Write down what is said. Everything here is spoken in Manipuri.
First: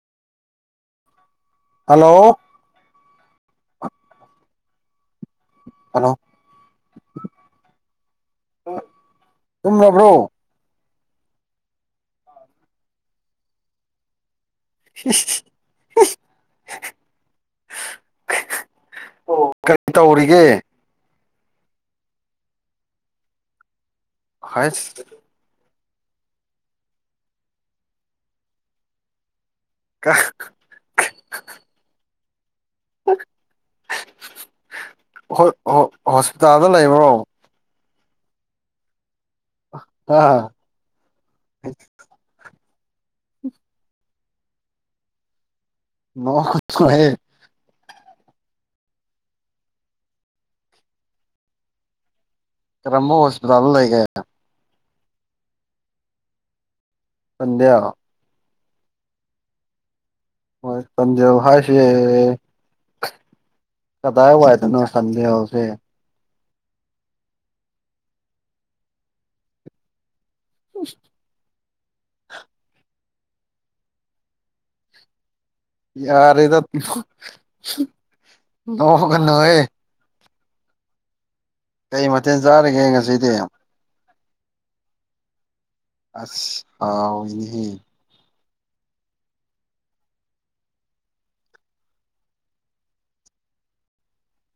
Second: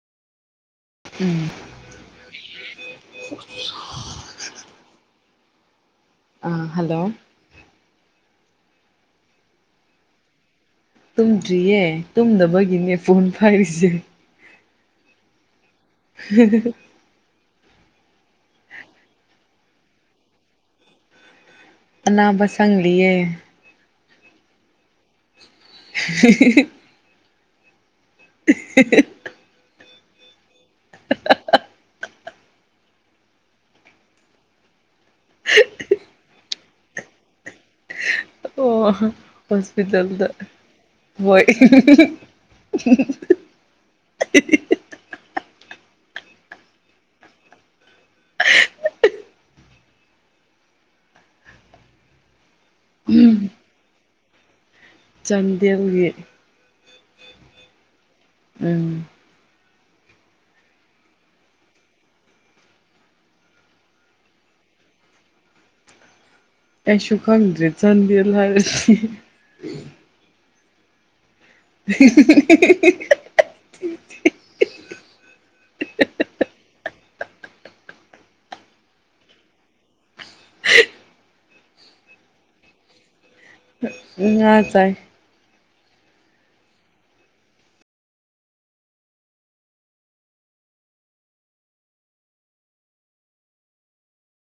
ꯎꯝ ꯍꯜꯂꯣ [inaudible] ꯍꯜꯂꯣ ꯑꯥ ꯍꯜꯂꯣ ꯇꯨꯝꯂꯕ꯭ꯔꯣ ꯇꯨꯝꯗ꯭ꯔꯤꯌꯦ ꯇꯨꯝꯗꯕꯒꯤꯅꯦ ꯐꯣꯟ ꯄꯥꯢꯔꯤꯁꯦ [unintelligible] ꯎ [unintelligible] ꯑꯣ ꯀꯔꯤ ꯇꯧꯔꯤꯒꯦ ꯑꯅꯥꯕ ꯁꯥꯡꯂꯤꯌꯦ ꯍꯩꯁ [unintelligible] ꯍ [unintelligible] ꯀꯥ [unintelligible] [unintelligible] ꯍꯣꯏ ꯍꯣꯁꯄꯤꯇꯥꯜꯗ ꯂꯩꯕ꯭ꯔꯣ ꯑꯣ ꯍꯣꯁꯄꯤꯇꯥꯜꯗ ꯑꯥ ꯍꯣꯏ ꯃꯧꯋꯥ [unintelligible] ꯑ [unintelligible] ꯀꯔꯝꯕ ꯍꯣꯁꯄꯤꯇꯥꯜꯗ ꯂꯩꯒꯦ ꯆꯥꯟꯗꯦꯜꯒꯤ ꯆꯥꯟꯗꯦꯜꯒꯤ ꯎꯝ ꯍꯣꯏ ꯇꯥꯝꯕꯤꯌꯣ ꯍꯥꯏꯔꯁꯨ ꯌꯥꯢꯌꯦ ꯀꯗꯥꯏ ꯋꯥꯏꯗꯅꯣ [unintelligible] ꯑꯦꯁꯨꯨ ꯈꯪꯗ꯭ꯔꯦ ꯆꯥꯟꯗꯤ ꯂ ꯍꯥꯏꯔꯗꯤ [unintelligible] [unintelligible] [unintelligible] ꯌꯥꯔꯦꯗ ꯅꯣꯡ ꯀꯅꯣꯑꯦ ꯀꯩ ꯃꯊꯦꯜ ꯆꯥꯔꯤꯒꯦ ꯉꯁꯤꯗꯤ ꯉꯥ ꯆꯥꯏ ꯑꯁ ꯍꯥꯎꯅꯤꯍꯦ